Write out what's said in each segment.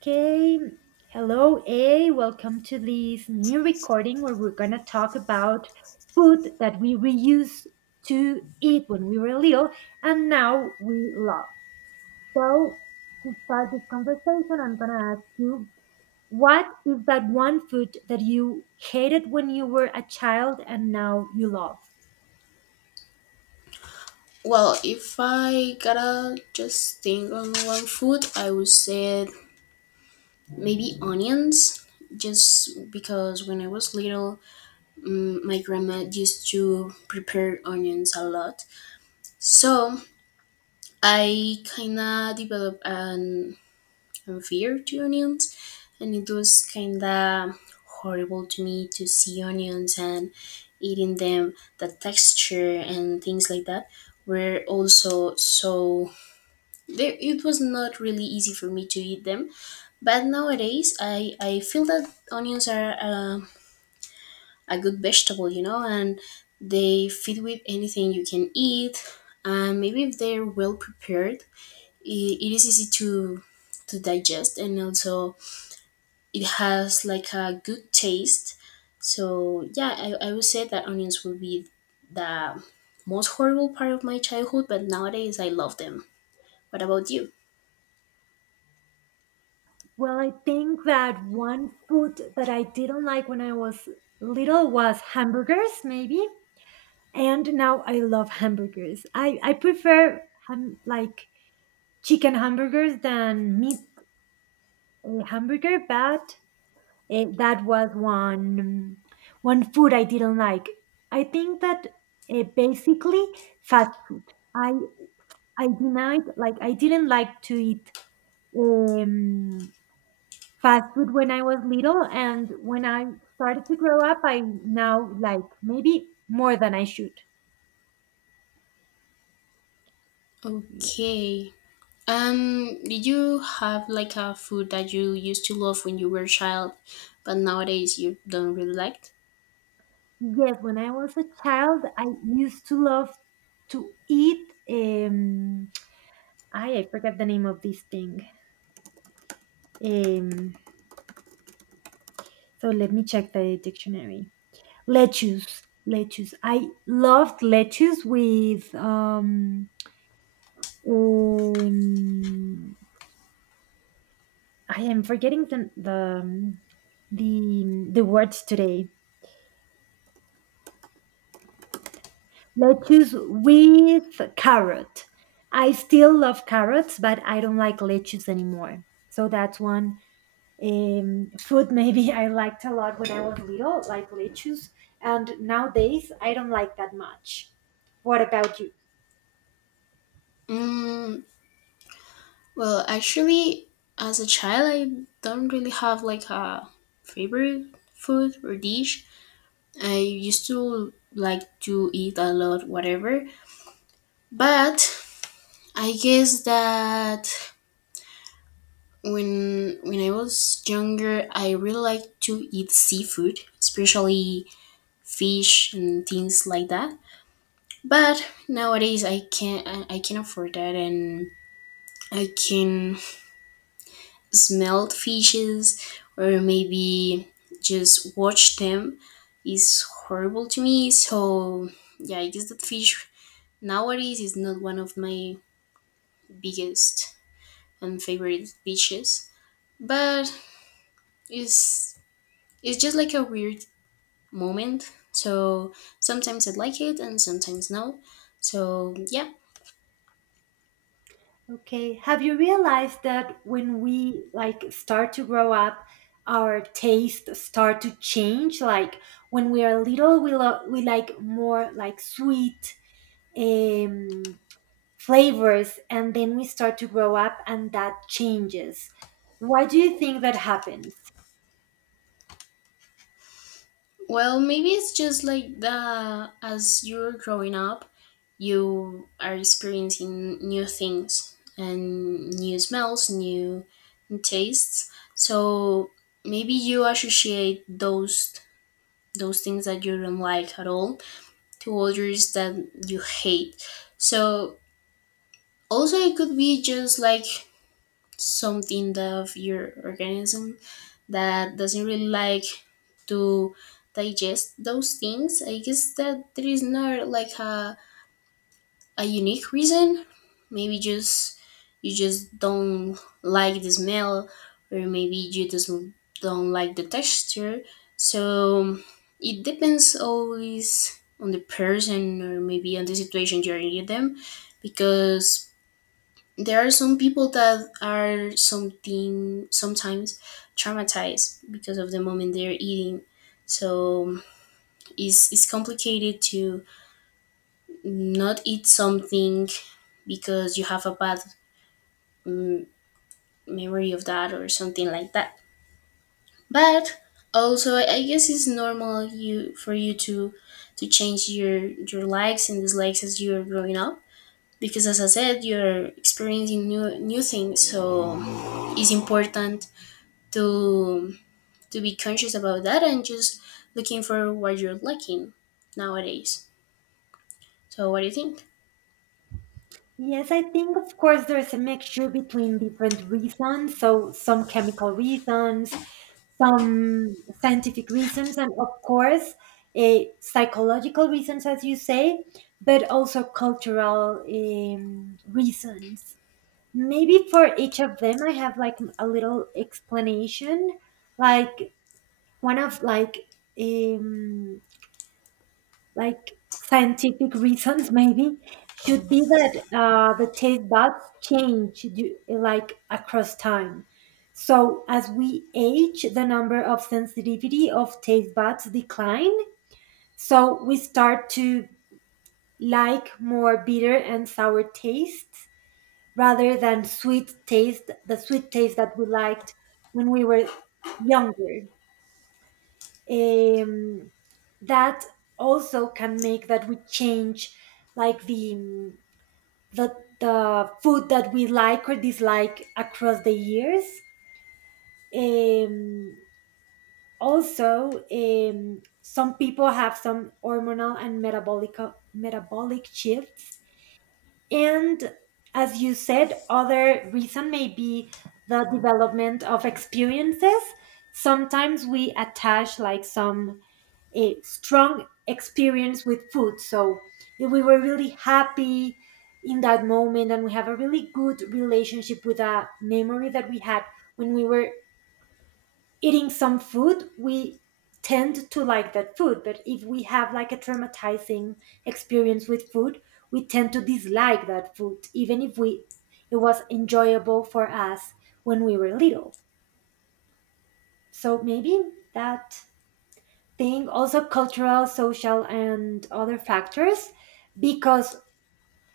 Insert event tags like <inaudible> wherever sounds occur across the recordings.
Okay, hello, A. Welcome to this new recording where we're gonna talk about food that we used to eat when we were little and now we love. So, to start this conversation, I'm gonna ask you, what is that one food that you hated when you were a child and now you love? Well, if I gotta just think on one food, I would say maybe onions. Just because when I was little, my grandma used to prepare onions a lot. So I kinda developed a fear to onions, and it was kinda horrible to me to see onions and eating them. The texture and things like that were also, so it was not really easy for me to eat them. But nowadays I feel that onions are a good vegetable, and they fit with anything you can eat, and maybe if they're well prepared, it is easy to digest, and also it has like a good taste. So, yeah, I would say that onions would be the most horrible part of my childhood, but nowadays I love them. What about you? Well, I think that one food that I didn't like when I was little was hamburgers, maybe. And now I love hamburgers. I prefer ham, like chicken hamburgers than meat hamburger, but that was one food I didn't like. I think that basically fast food. I I denied, like, I didn't like to eat um, fast food when I was little, and when I started to grow up, I now like maybe more than I should. Okay. Did you have like a food that you used to love when you were a child, but nowadays you don't really like? Yes, when I was a child, I used to love to eat. I forget the name of this thing. Um, so let me check the dictionary. Lettuce, lettuce. I loved lettuce with um I am forgetting the the words today. Lettuce with carrot. I still love carrots, but I don't like lettuce anymore. So that's one food <laughs> maybe I liked a lot when I was little, like lettuce. And nowadays, I don't like that much. What about you? Mm, well, actually, as a child, I don't really have like a favorite food or dish. I used to like to eat a lot, whatever. But I guess that when I was younger, I really liked to eat seafood, especially fish and things like that. But nowadays I can afford that, and I can smell fishes or maybe just watch them is horrible to me. So yeah, I guess that fish nowadays is not one of my biggest and favorite fishes. But it's it's just like a weird moment. So sometimes I like it and sometimes no. So, yeah. Okay. Have you realized that when we, like, start to grow up, our tastes start to change? Like when we are little, we we like more like sweet, um, flavors, and then we start to grow up and that changes. Why do you think that happens? Well, maybe it's just like the as you're growing up, you are experiencing new things and new smells, new tastes. So maybe you associate those things that you don't like at all to others that you hate. So also it could be just like something of your organism that doesn't really like to digest those things. I guess that there is not like a unique reason. Maybe just you just don't like the smell, or maybe you just don't like the texture. So it depends always on the person or maybe on the situation you're in them, because there are some people that are something sometimes traumatized because of the moment they're eating. So it's complicated to not eat something because you have a bad mm, memory of that or something like that. But also I guess it's normal you for you to change your likes and dislikes as you're growing up, because as I said, you're experiencing new things. So it's important to to be conscious about that and just looking for what you're lacking nowadays. So what do you think? Yes, I think of course there's a mixture between different reasons, so some chemical reasons, some scientific reasons, and of course, psychological reasons, as you say, but also cultural reasons. Maybe for each of them, I have like a little explanation. Like one of um, like scientific reasons maybe should be that the taste buds change like across time. So as we age, the number of sensitivity of taste buds decline. So we start to like more bitter and sour tastes rather than sweet taste, the sweet taste that we liked when we were younger. um, that also can make that we change like the the the food that we like or dislike across the years. um, also, some people have some hormonal and metabolic shifts, and as you said, other reason may be the development of experiences. Sometimes we attach like some a strong experience with food. So if we were really happy in that moment and we have a really good relationship with a memory that we had when we were eating some food, we tend to like that food. But if we have like a traumatizing experience with food, we tend to dislike that food, even if we it was enjoyable for us when we were little. So maybe that thing, also cultural, social, and other factors, because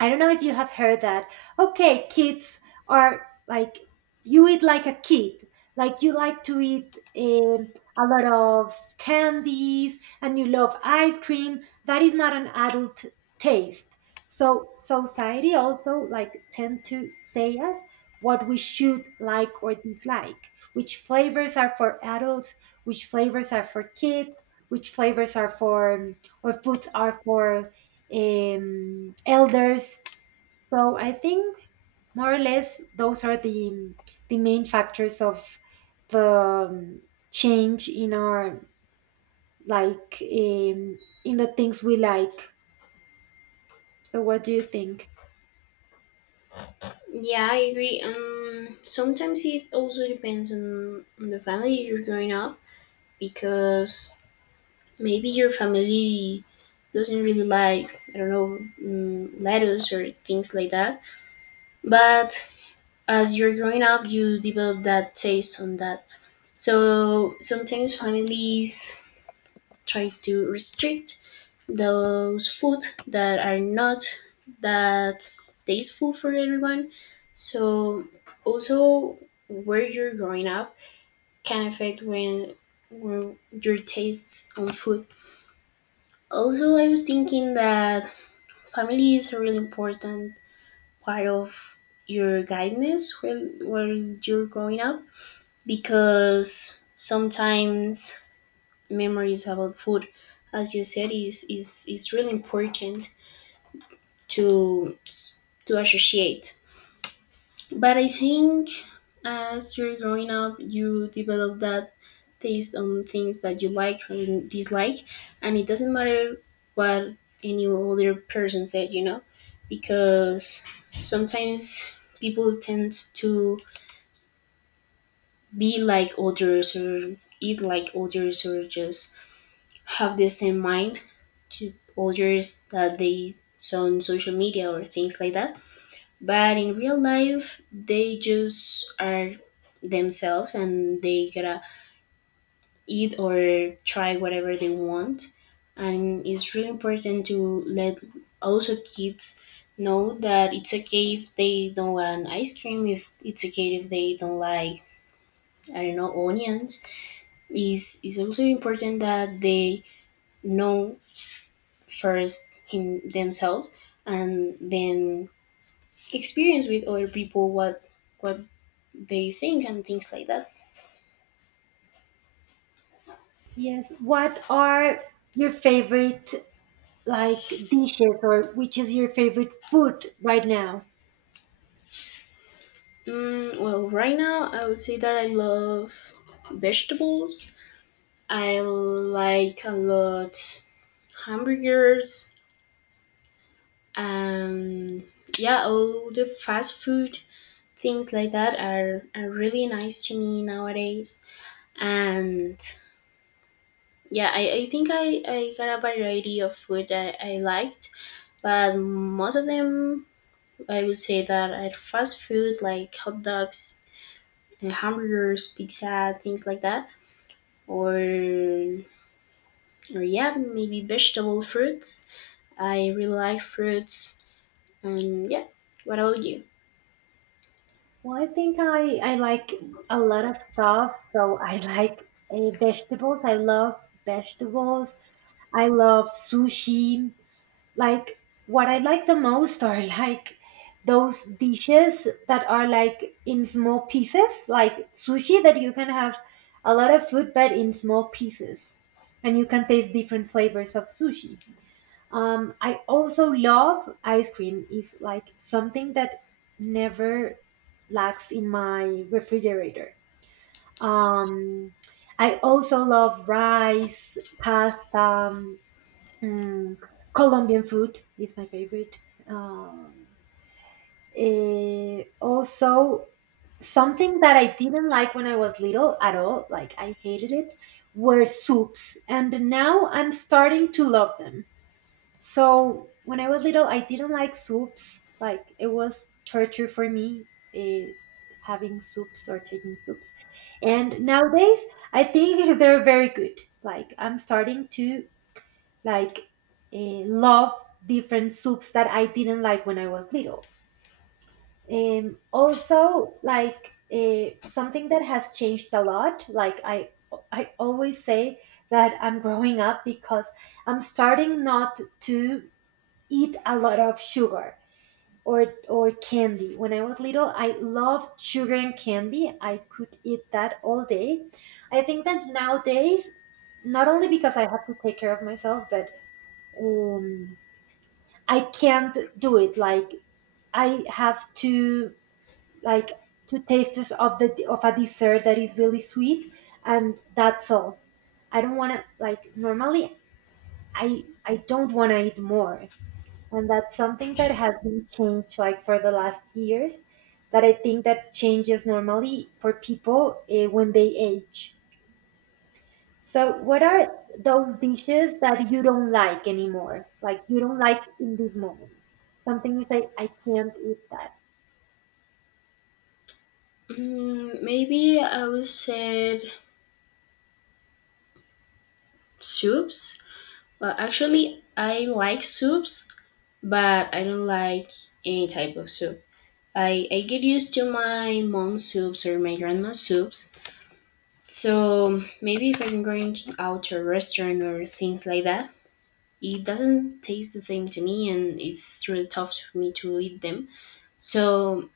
I don't know if you have heard that. Okay, kids are like, you eat like a kid. Like you like to eat a lot of candies, and you love ice cream. That is not an adult taste. So society also like tend to say us what we should like or dislike. Which flavors are for adults? Which flavors are for kids? Which flavors are for or foods are for elders. So I think more or less those are the main factors of the change in our like in the things we like. So what do you think? Yeah, I agree. Sometimes it also depends on the family you're growing up, because maybe your family doesn't really like, I don't know, lettuce or things like that. But as you're growing up, you develop that taste on that. So sometimes families try to restrict those food that are not that tasteful for everyone. So also where you're growing up can affect when your tastes on food. Also, I was thinking that family is a really important part of your guidance when you're growing up, because sometimes memories about food, as you said, is really important to to associate. But I think as you're growing up, you develop that taste on things that you like or you dislike, and it doesn't matter what any other person said, because sometimes people tend to be like others or eat like others or just have the same mind to others that they saw on social media or things like that. But in real life they just are themselves and they gotta eat or try whatever they want, and it's really important to let also kids know that it's okay if they don't want ice cream, if it's okay if they don't like, I don't know, onions. Is it's also important that they know first him themselves and then experience with other people what they think and things like that. Yes. What are your favorite like dishes, or which is your favorite food right now? Well, right now I would say that I love vegetables. I like a lot hamburgers. Um, yeah, all the fast food things like that are really nice to me nowadays. And yeah, I think I got a variety of food that I liked, but most of them I would say that are fast food like hot dogs, hamburgers, pizza, things like that, or or yeah, maybe vegetable fruits. I really like fruits, and yeah. What about you? Well, I think I like a lot of stuff. So I <laughs> like vegetables. I love vegetables. I love sushi. Like what I like the most are like those dishes that are like in small pieces, like sushi, that you can have a lot of food but in small pieces, and you can taste different flavors of sushi. I also love ice cream. Is like something that never lacks in my refrigerator. um, I also love rice, pasta, Mm, Colombian food is my favorite. Um, also, something that I didn't like when I was little at all, like I hated it, were soups. And now I'm starting to love them. So when I was little, I didn't like soups. Like it was torture for me eh, having soups or taking soups. And nowadays, I think <laughs> they're very good. Like I'm starting to like love different soups that I didn't like when I was little. Also, like something that has changed a lot. Like I always say that I'm growing up because I'm starting not to eat a lot of sugar or candy. When I was little, I loved sugar and candy. I could eat that all day. I think that nowadays, not only because I have to take care of myself, but um, I can't do it. Like I have to like two tastes of the of a dessert that is really sweet, and that's all. I don't want to, like, normally. I don't want to eat more, and that's something that has been changed like for the last years. That I think that changes normally for people when they age. So, what are those dishes that you don't like anymore? Like you don't like in this moment? Something you say, I can't eat that. Maybe I would say soups. Well, actually, I like soups, but I don't like any type of soup. I get used to my mom's soups or my grandma's soups. So maybe if I'm going out to a restaurant or things like that, it doesn't taste the same to me and it's really tough for me to eat them. So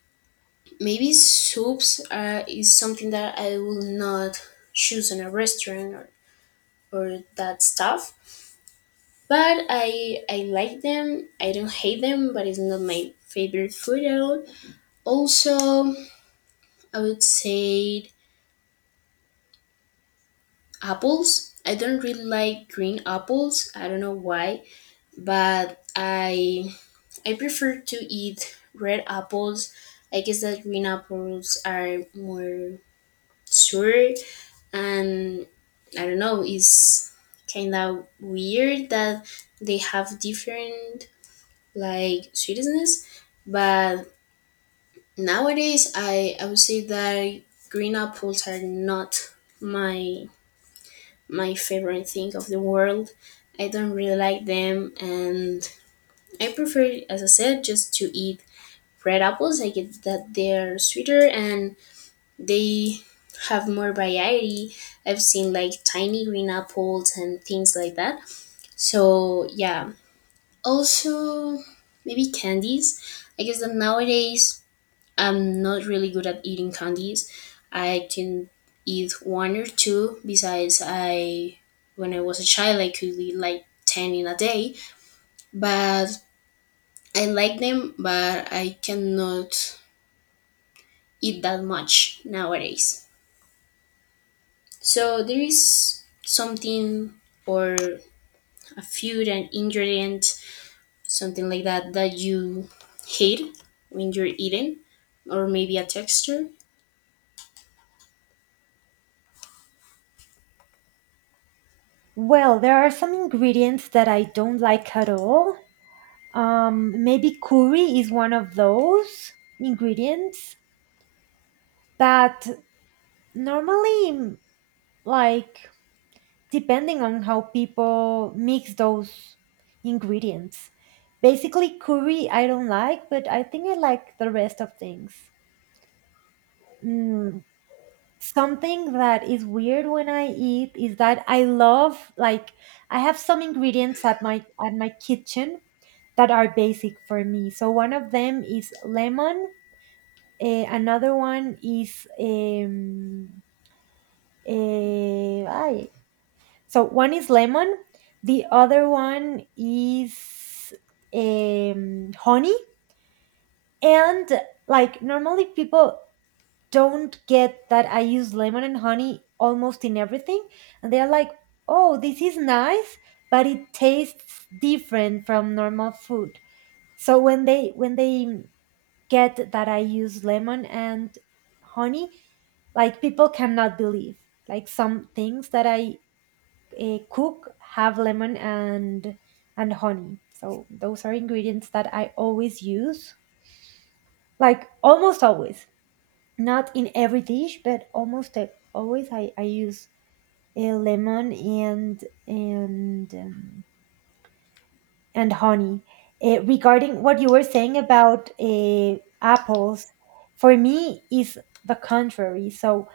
maybe soups is something that I will not choose in a restaurant or that stuff, but I like them. I don't hate them, but it's not my favorite food at all. Also, I would say apples. I don't really like green apples. I don't know why, but I prefer to eat red apples. I guess that green apples are more sour, and I don't know, it's kind of weird that they have different like sweetness. But nowadays I would say that green apples are not my my favorite thing of the world. I don't really like them, and I prefer, as I said, just to eat red apples. I get that they're sweeter and they have more variety. I've seen like tiny green apples and things like that. So yeah. Also maybe candies. I guess that nowadays I'm not really good at eating candies. I can eat one or two, besides I when I was a child I could eat like 10 in a day. But I like them, but I cannot eat that much nowadays. So there is something or a food, an ingredient, something like that that you hate when you're eating, or maybe a texture. Well, there are some ingredients that I don't like at all. Maybe curry is one of those ingredients, but normally, like, depending on how people mix those ingredients. Basically, curry I don't like, but I think I like the rest of things. Mm, Something that is weird when I eat is that I love like I have some ingredients at my kitchen that are basic for me. So one of them is lemon. Another one is ay. So one is lemon. The other one is honey. And like normally people don't get that I use lemon and honey almost in everything. And they're like, oh, this is nice, but it tastes different from normal food. So when they get that I use lemon and honey, like people cannot believe. Like some things that I cook have lemon and honey. So those are ingredients that I always use, like almost always, not in every dish, but almost always I use lemon and honey. Regarding what you were saying about apples, for me is the contrary. So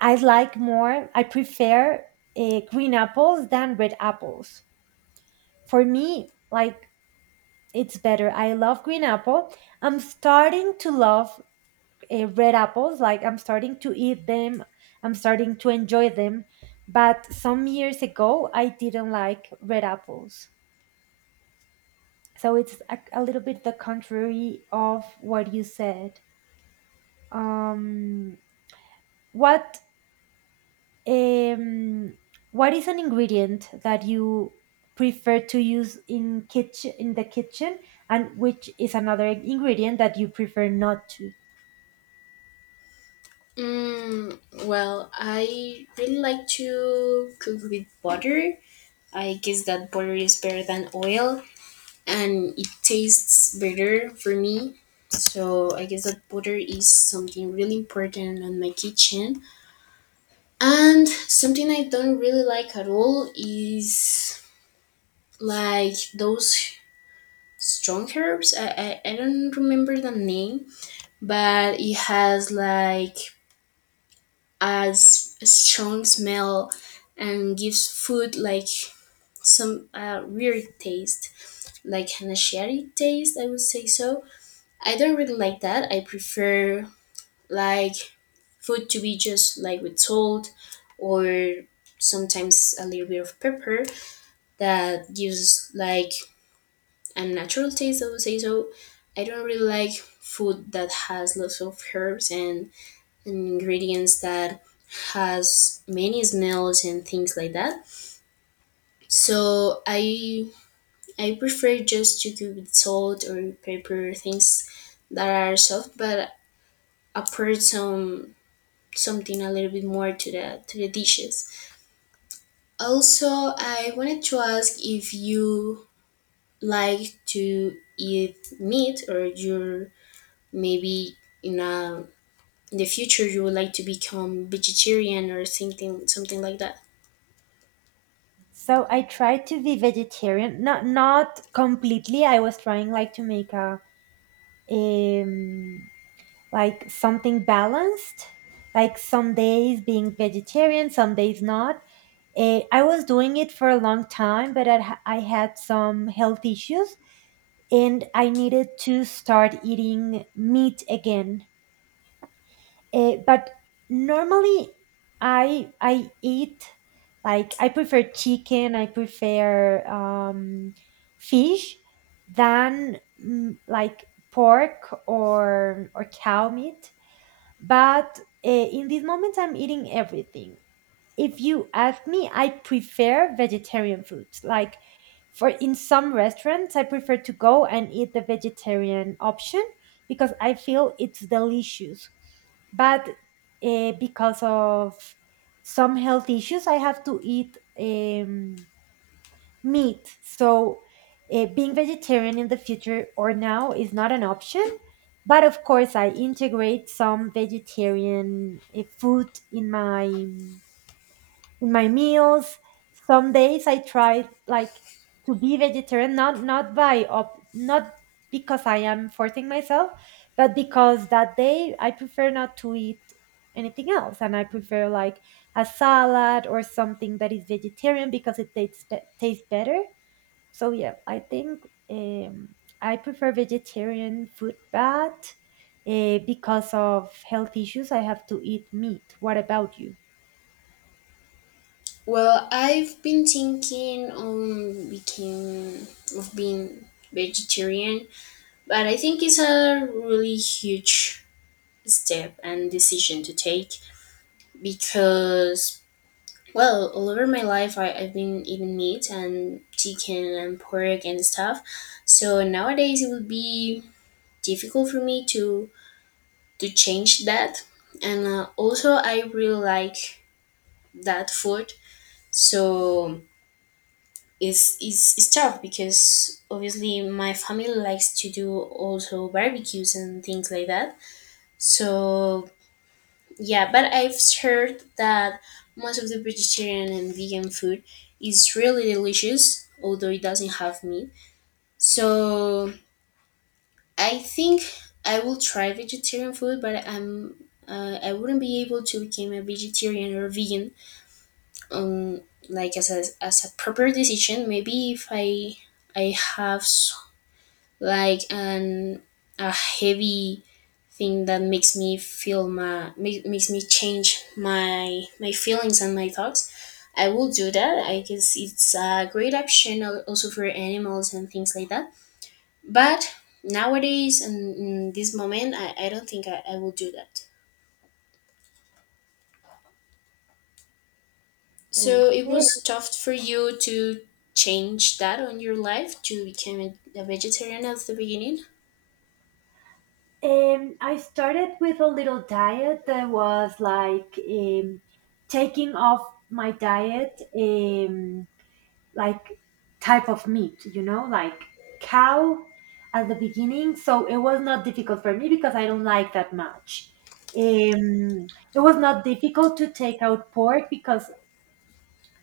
I like more. I prefer green apples than red apples. For me, like it's better. I love green apple. I'm starting to love red apples. Like I'm starting to eat them, I'm starting to enjoy them. But some years ago, I didn't like red apples. So it's a little bit the contrary of what you said. Um, what um, what is an ingredient that you prefer to use in kitchen in the kitchen, and which is another ingredient that you prefer not to? Mm, well, I really like to cook with butter. I guess that butter is better than oil and it tastes better for me. So I guess that butter is something really important in my kitchen. And something I don't really like at all is like those strong herbs. I don't remember the name, but it has like a strong smell and gives food like some weird taste, like an sherry taste, I would say so. I don't really like that. I prefer like food to be just like with salt or sometimes a little bit of pepper that gives like a natural taste. I would say so. I don't really like food that has lots of herbs and ingredients that has many smells and things like that. So I prefer just to cook with salt or pepper things that are soft, but apart something a little bit more to the dishes. Also, I wanted to ask if you like to eat meat, or you're maybe in a in the future you would like to become vegetarian or something like that. So I tried to be vegetarian, not not completely. I was trying like to make a um like something balanced, like some days being vegetarian, some days not. Eh, I was doing it for a long time, but I, I had some health issues and I needed to start eating meat again. But normally, I eat like I prefer chicken. I prefer fish than like pork or cow meat. But in this moment, I'm eating everything. If you ask me, I prefer vegetarian foods. Like for in some restaurants, I prefer to go and eat the vegetarian option because I feel it's delicious. But because of some health issues, I have to eat meat. So being vegetarian in the future or now is not an option. But of course, I integrate some vegetarian food in my meals. Some days I try like to be vegetarian, not not by up, not because I am forcing myself, but because that day I prefer not to eat anything else, and I prefer like a salad or something that is vegetarian because it tastes tastes better. So yeah, I think um, I prefer vegetarian food, but because of health issues, I have to eat meat. What about you? Well, I've been thinking on became of being vegetarian, but I think it's a really huge step and decision to take, because well all over my life I've been eating meat and chicken and pork and stuff. So nowadays it would be difficult for me to change that, and also I really like that food. So it's tough because obviously my family likes to do also barbecues and things like that. So yeah, but I've heard that most of the vegetarian and vegan food is really delicious although it doesn't have meat. So I think I will try vegetarian food, but I wouldn't be able to become a vegetarian or vegan. Um, like as a proper decision. Maybe if I have like an a heavy thing that makes me makes me change my feelings and my thoughts. I will do that. I guess it's a great option, also for animals and things like that. But nowadays, and in this moment, I don't think I will do that. So it Okay. was tough for you to change that on your life to become a vegetarian at the beginning. I started with a little diet that was like taking off my diet, like type of meat, you know, like cow at the beginning. So it was not difficult for me because I don't like that much. Um, it was not difficult to take out pork because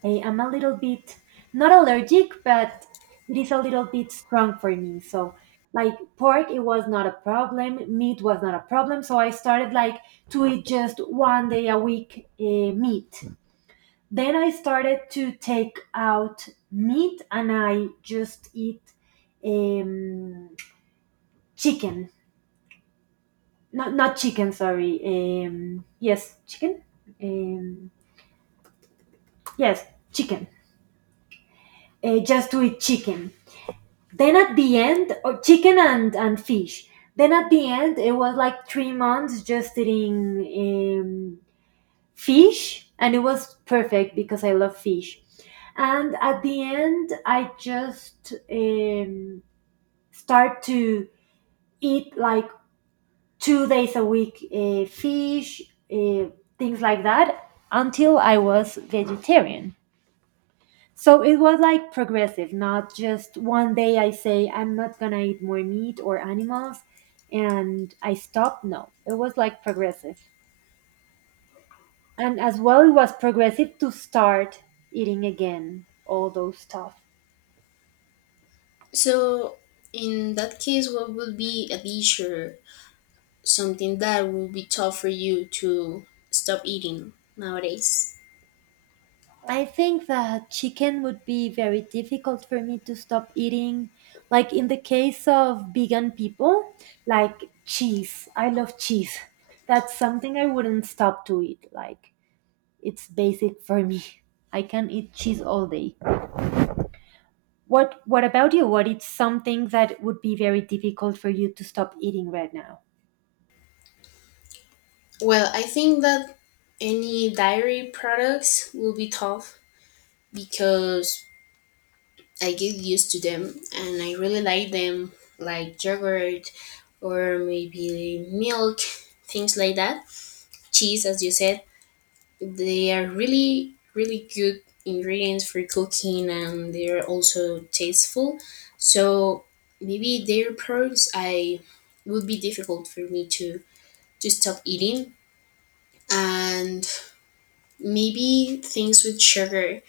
I am a little bit not allergic, but it is a little bit strong for me. So like pork it was not a problem, meat was not a problem. So I started like to eat just 1 day a week meat. Then I started to take out meat and I just eat um, chicken. Not chicken, sorry. Yes, chicken. Um, yes, chicken. Just to eat chicken then at the end or chicken and fish then at the end it was like 3 months just eating um, fish, and it was perfect because I love fish. And at the end I just start to eat like 2 days a week fish, uh, things like that until I was vegetarian. So it was like progressive, not just one day I say I'm not gonna eat more meat or animals and I stop. No, it was like progressive. And as well, it was progressive to start eating again all those stuff. So in that case, what would be a dish or something that would be tough for you to stop eating nowadays? I think that chicken would be very difficult for me to stop eating. Like in the case of vegan people, like cheese. I love cheese. <laughs> That's something I wouldn't stop to eat. Like, it's basic for me. I can eat cheese all day. What about you? What is something that would be very difficult for you to stop eating right now? Well, I think that any dairy products will be tough because I get used to them and I really like them, like yogurt or maybe milk, things like that. Cheese, as you said, they are really, really good ingredients for cooking, and they're also tasteful. So maybe their products I would be difficult for me to stop eating. And maybe things with sugar.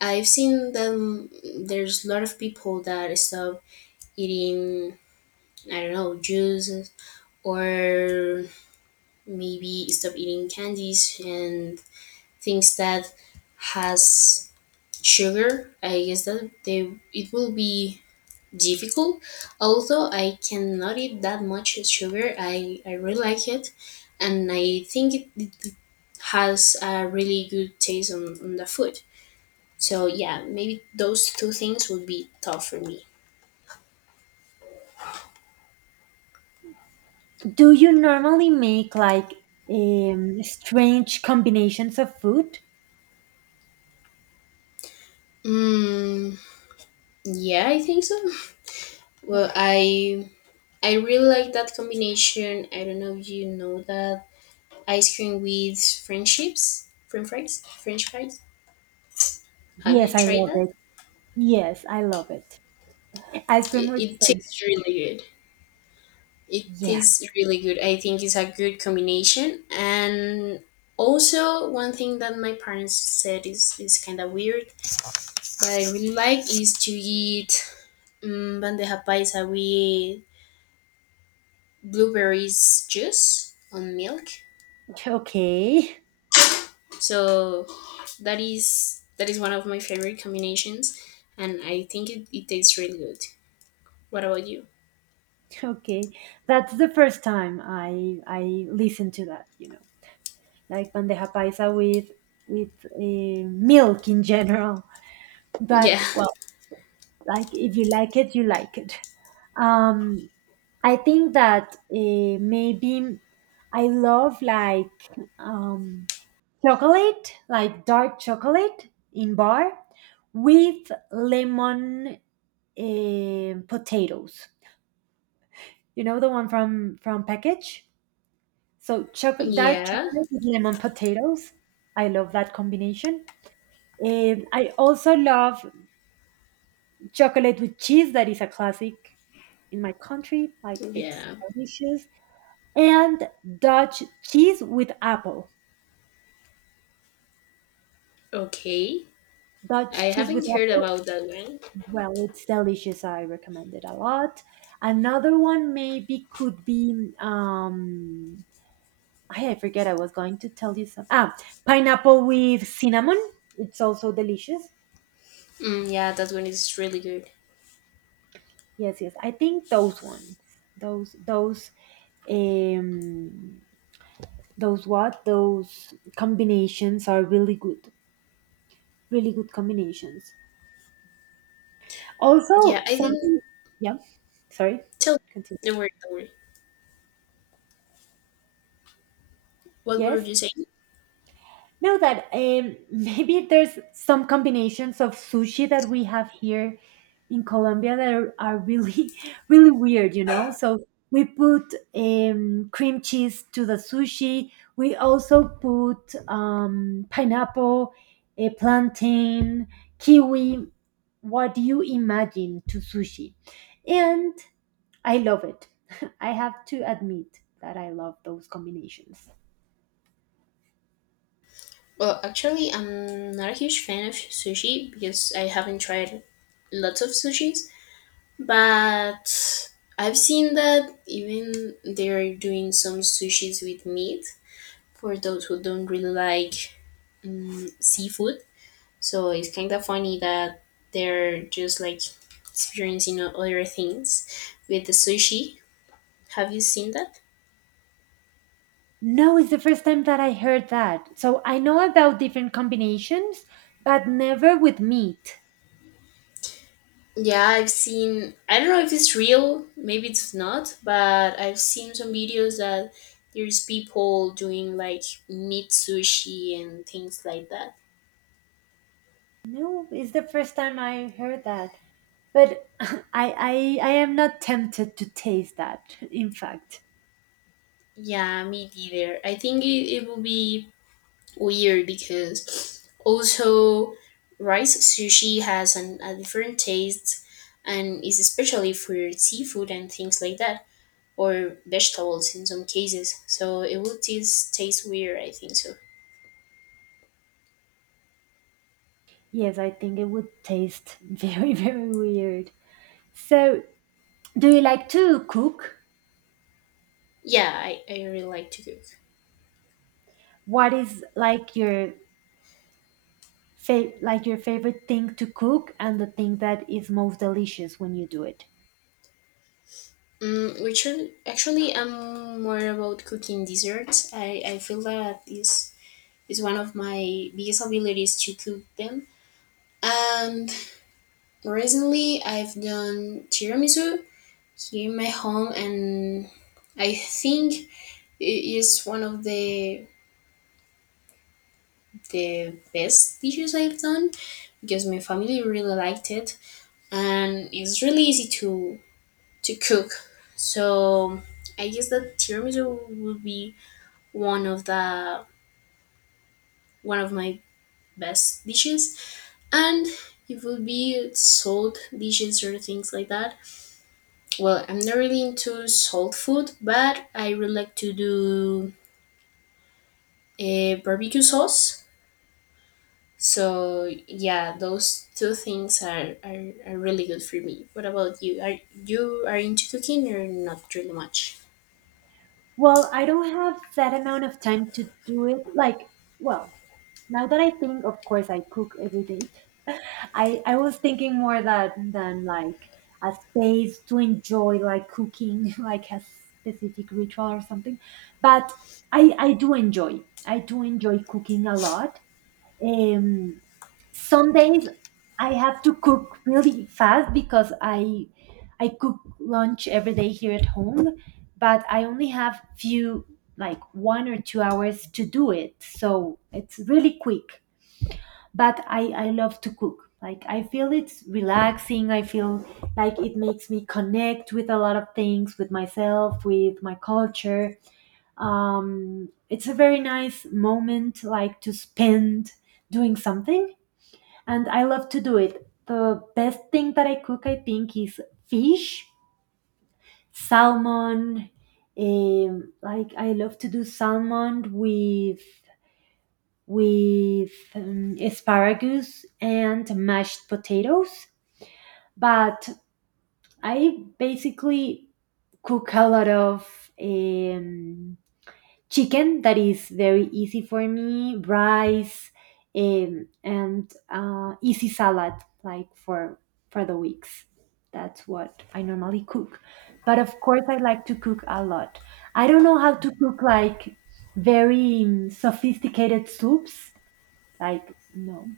I've seen them. There's a lot of people that stop eating, I don't know, juices, or maybe stop eating candies and things that has sugar. I guess that they it will be difficult. Although I cannot eat that much sugar, I really like it, and I think it has a really good taste on the food. So yeah, maybe those two things would be tough for me. Do you normally make like strange combinations of food? Mm, yeah, I think so. Well, I really like that combination. I don't know if you know that ice cream with French chips, French fries, French fries. Have Yes, you I tried love that? it. Yes, I love it. Ice cream It, with it friends. tastes really good. It Yeah. tastes really good. I think it's a good combination. And also, one thing that my parents said is kind of weird, but I really like is to eat bandeja paisa with blueberries juice on milk. Okay. <laughs> So that is one of my favorite combinations, and I think it tastes really good. What about you? Okay. That's the first time I listened to that, you know. Like bandeja paisa with milk in general. Yeah, But well, like if you like it, you like it. um I think that maybe I love like um chocolate, like dark chocolate in bar with lemon, potatoes, you know, the one from package. So <laughs> chocolate, dark yeah, chocolate with lemon potatoes. I love that combination. And I also love chocolate with cheese. That is a classic in my country. Like, it's yeah. delicious. And Dutch cheese with apple. Okay, I Dutch cheese with haven't heard apple. about that one. Well, it's delicious. I recommend it a lot. Another one maybe could be I forget. I was going to tell you some. Pineapple with cinnamon. It's also delicious. Yeah, that one is really good. Yes, yes. I think those ones. Those those um those what? Those combinations are really good. Really good combinations. Yeah, Also, I think. something, yeah, sorry, Tell, continue. don't worry, don't worry. What were Yes. you saying? No, that <laughs> maybe there's some combinations of sushi that we have here in Colombia that are really, <laughs> really weird, you know? So we put cream cheese to the sushi. We also put pineapple, a plantain, kiwi. What do you imagine to sushi? And I love it. <laughs> I have to admit that I love those combinations. Well, actually, I'm not a huge fan of sushi because I haven't tried lots of sushis. But I've seen that even they're doing some sushis with meat for those who don't really like seafood. So it's kind of funny that they're just like experiencing other things with the sushi. Have you seen that? No, it's the first time that I heard that. So I know about different combinations, but never with meat. Yeah, I've seen. I don't know if it's real, maybe it's not, but I've seen some videos that there's people doing like meat sushi and things like that. No, it's the first time I heard that. But <laughs> I am not tempted to taste that, in fact. Yeah, me neither. I think it will be weird because also rice sushi has a different taste and is especially for seafood and things like that, or vegetables in some cases. So it will taste weird, I think so. Yes, I think it would taste very, <laughs> very weird. So, do you like to cook? Yeah, I really like to cook. What is like your fa- like your favorite thing to cook and the thing that is most delicious when you do it? Mm, which are, Actually, I'm more about cooking desserts. I feel that is one of my biggest abilities to cook them. Um, Recently, I've done tiramisu here in my home, and I think it is one of the best dishes I've done because my family really liked it, and it's really easy to cook. So I guess that tiramisu would be one of the one of my best dishes, and it would be salt dishes or things like that. Well, I'm not really into salt food, but I really like to do a barbecue sauce. So yeah, those two things are really good for me. What about you? Are into cooking or not really much? Well, I don't have that amount of time to do it. Like, well, now that I think, of course, I cook every day. <laughs> I was thinking more that than like a space to enjoy like cooking, <laughs> like a specific ritual or something. But I do enjoy. I do enjoy cooking a lot. Um, some days I have to cook really fast because I cook lunch every day here at home, but I only have few like 1 or 2 hours to do it. So it's really quick. But I love to cook. Like, I feel it's relaxing. I feel like it makes me connect with a lot of things, with myself, with my culture. It's a very nice moment like to spend doing something, and I love to do it. The best thing that I cook, I think, is fish, salmon. Like, I love to do salmon with asparagus and mashed potatoes. But I basically cook a lot of um, chicken that is very easy for me, rice, and easy salad like for the weeks. That's what I normally cook. But of course, I like to cook a lot. I don't know how to cook like very sophisticated soups. Like, no,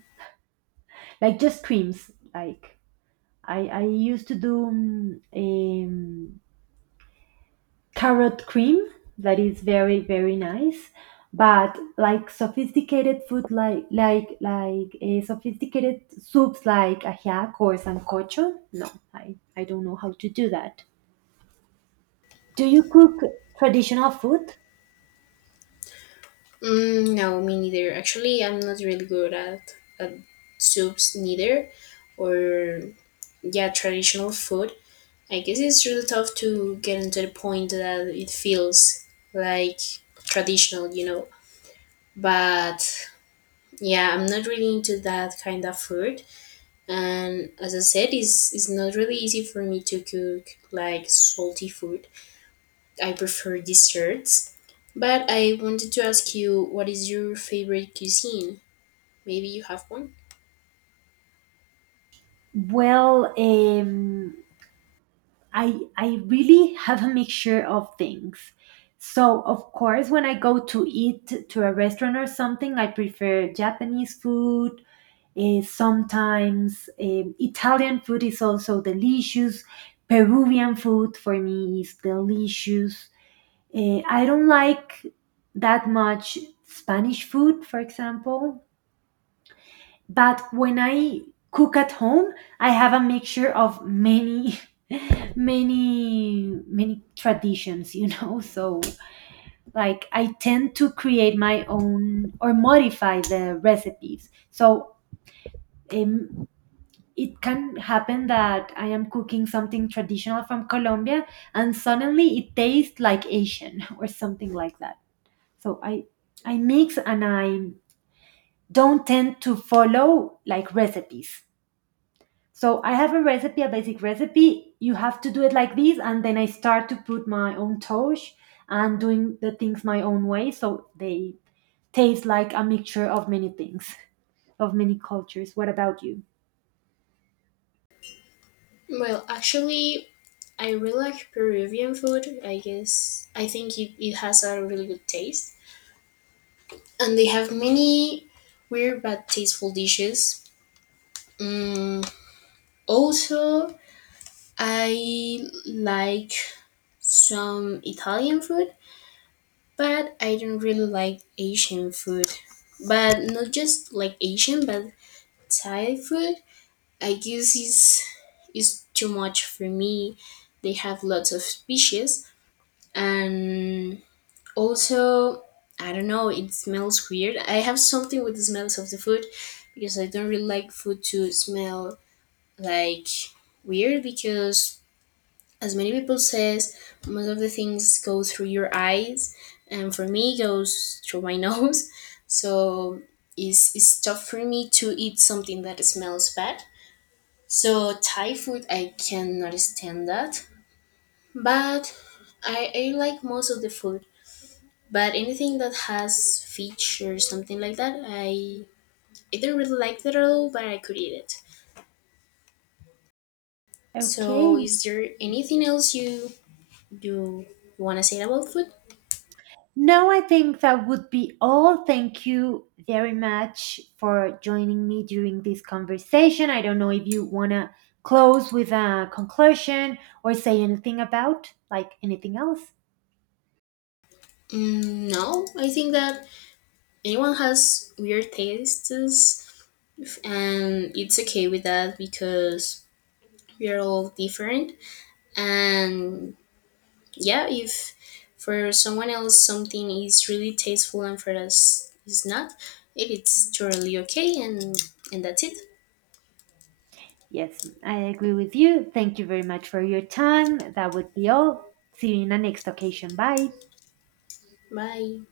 like just creams. Like I used to do carrot cream that is very very nice, but like sophisticated food like sophisticated soups like ajiaco or sancocho. No, I, I don't know how to do that. Do you cook traditional food? No, me neither. Actually, I'm not really good at soups neither, or yeah, traditional food. I guess it's really tough to get into the point that it feels like traditional, you know. But yeah, I'm not really into that kind of food, and as I said, it's not really easy for me to cook like salty food. I prefer desserts. But I wanted to ask you, what is your favorite cuisine? Maybe you have one. Well, I really have a mixture of things. So of course, when I go to eat to a restaurant or something, I prefer Japanese food. Sometimes Italian food is also delicious. Peruvian food for me is delicious. I don't like that much Spanish food, for example. But when I cook at home, I have a mixture of many, <laughs> many, many traditions, you know? <laughs> So, like, I tend to create my own or modify the recipes. So, um, it can happen that I am cooking something traditional from Colombia and suddenly it tastes like Asian <laughs> or something like that. So I mix and I don't tend to follow like recipes. So I have a recipe, a basic recipe. You have to do it like this, and then I start to put my own touch and doing the things my own way. So they taste like a mixture of many things, of many cultures. What about you? Well, actually, I really like Peruvian food. I guess I think it has a really good taste, and they have many weird but tasteful dishes. Also, I like some Italian food, but I don't really like Asian food. But not just like Asian, but Thai food. I guess is too much for me. They have lots of species, and also I don't know. It smells weird. I have something with the smells of the food because I don't really like food to smell like weird because as many people says, most of the things go through your eyes, and for me it goes through my <laughs> nose. So it's tough for me to eat something that smells bad. So Thai food, I cannot stand that. But I like most of the food, but anything that has fish or something like that I either really like it at all, but I could eat it. Okay. So is there anything else you want to say about food? No, I think that would be all. Thank you very much for joining me during this conversation. I don't know if you want to close with a conclusion or say anything about like anything else. No, I think that anyone has weird tastes, and it's okay with that because we are all different. And yeah, if for someone else something is really tasteful and for us is not, it is totally okay, and that's it. Yes, I agree with you. Thank you very much for your time. That would be all. See you in the next occasion. Bye. Bye.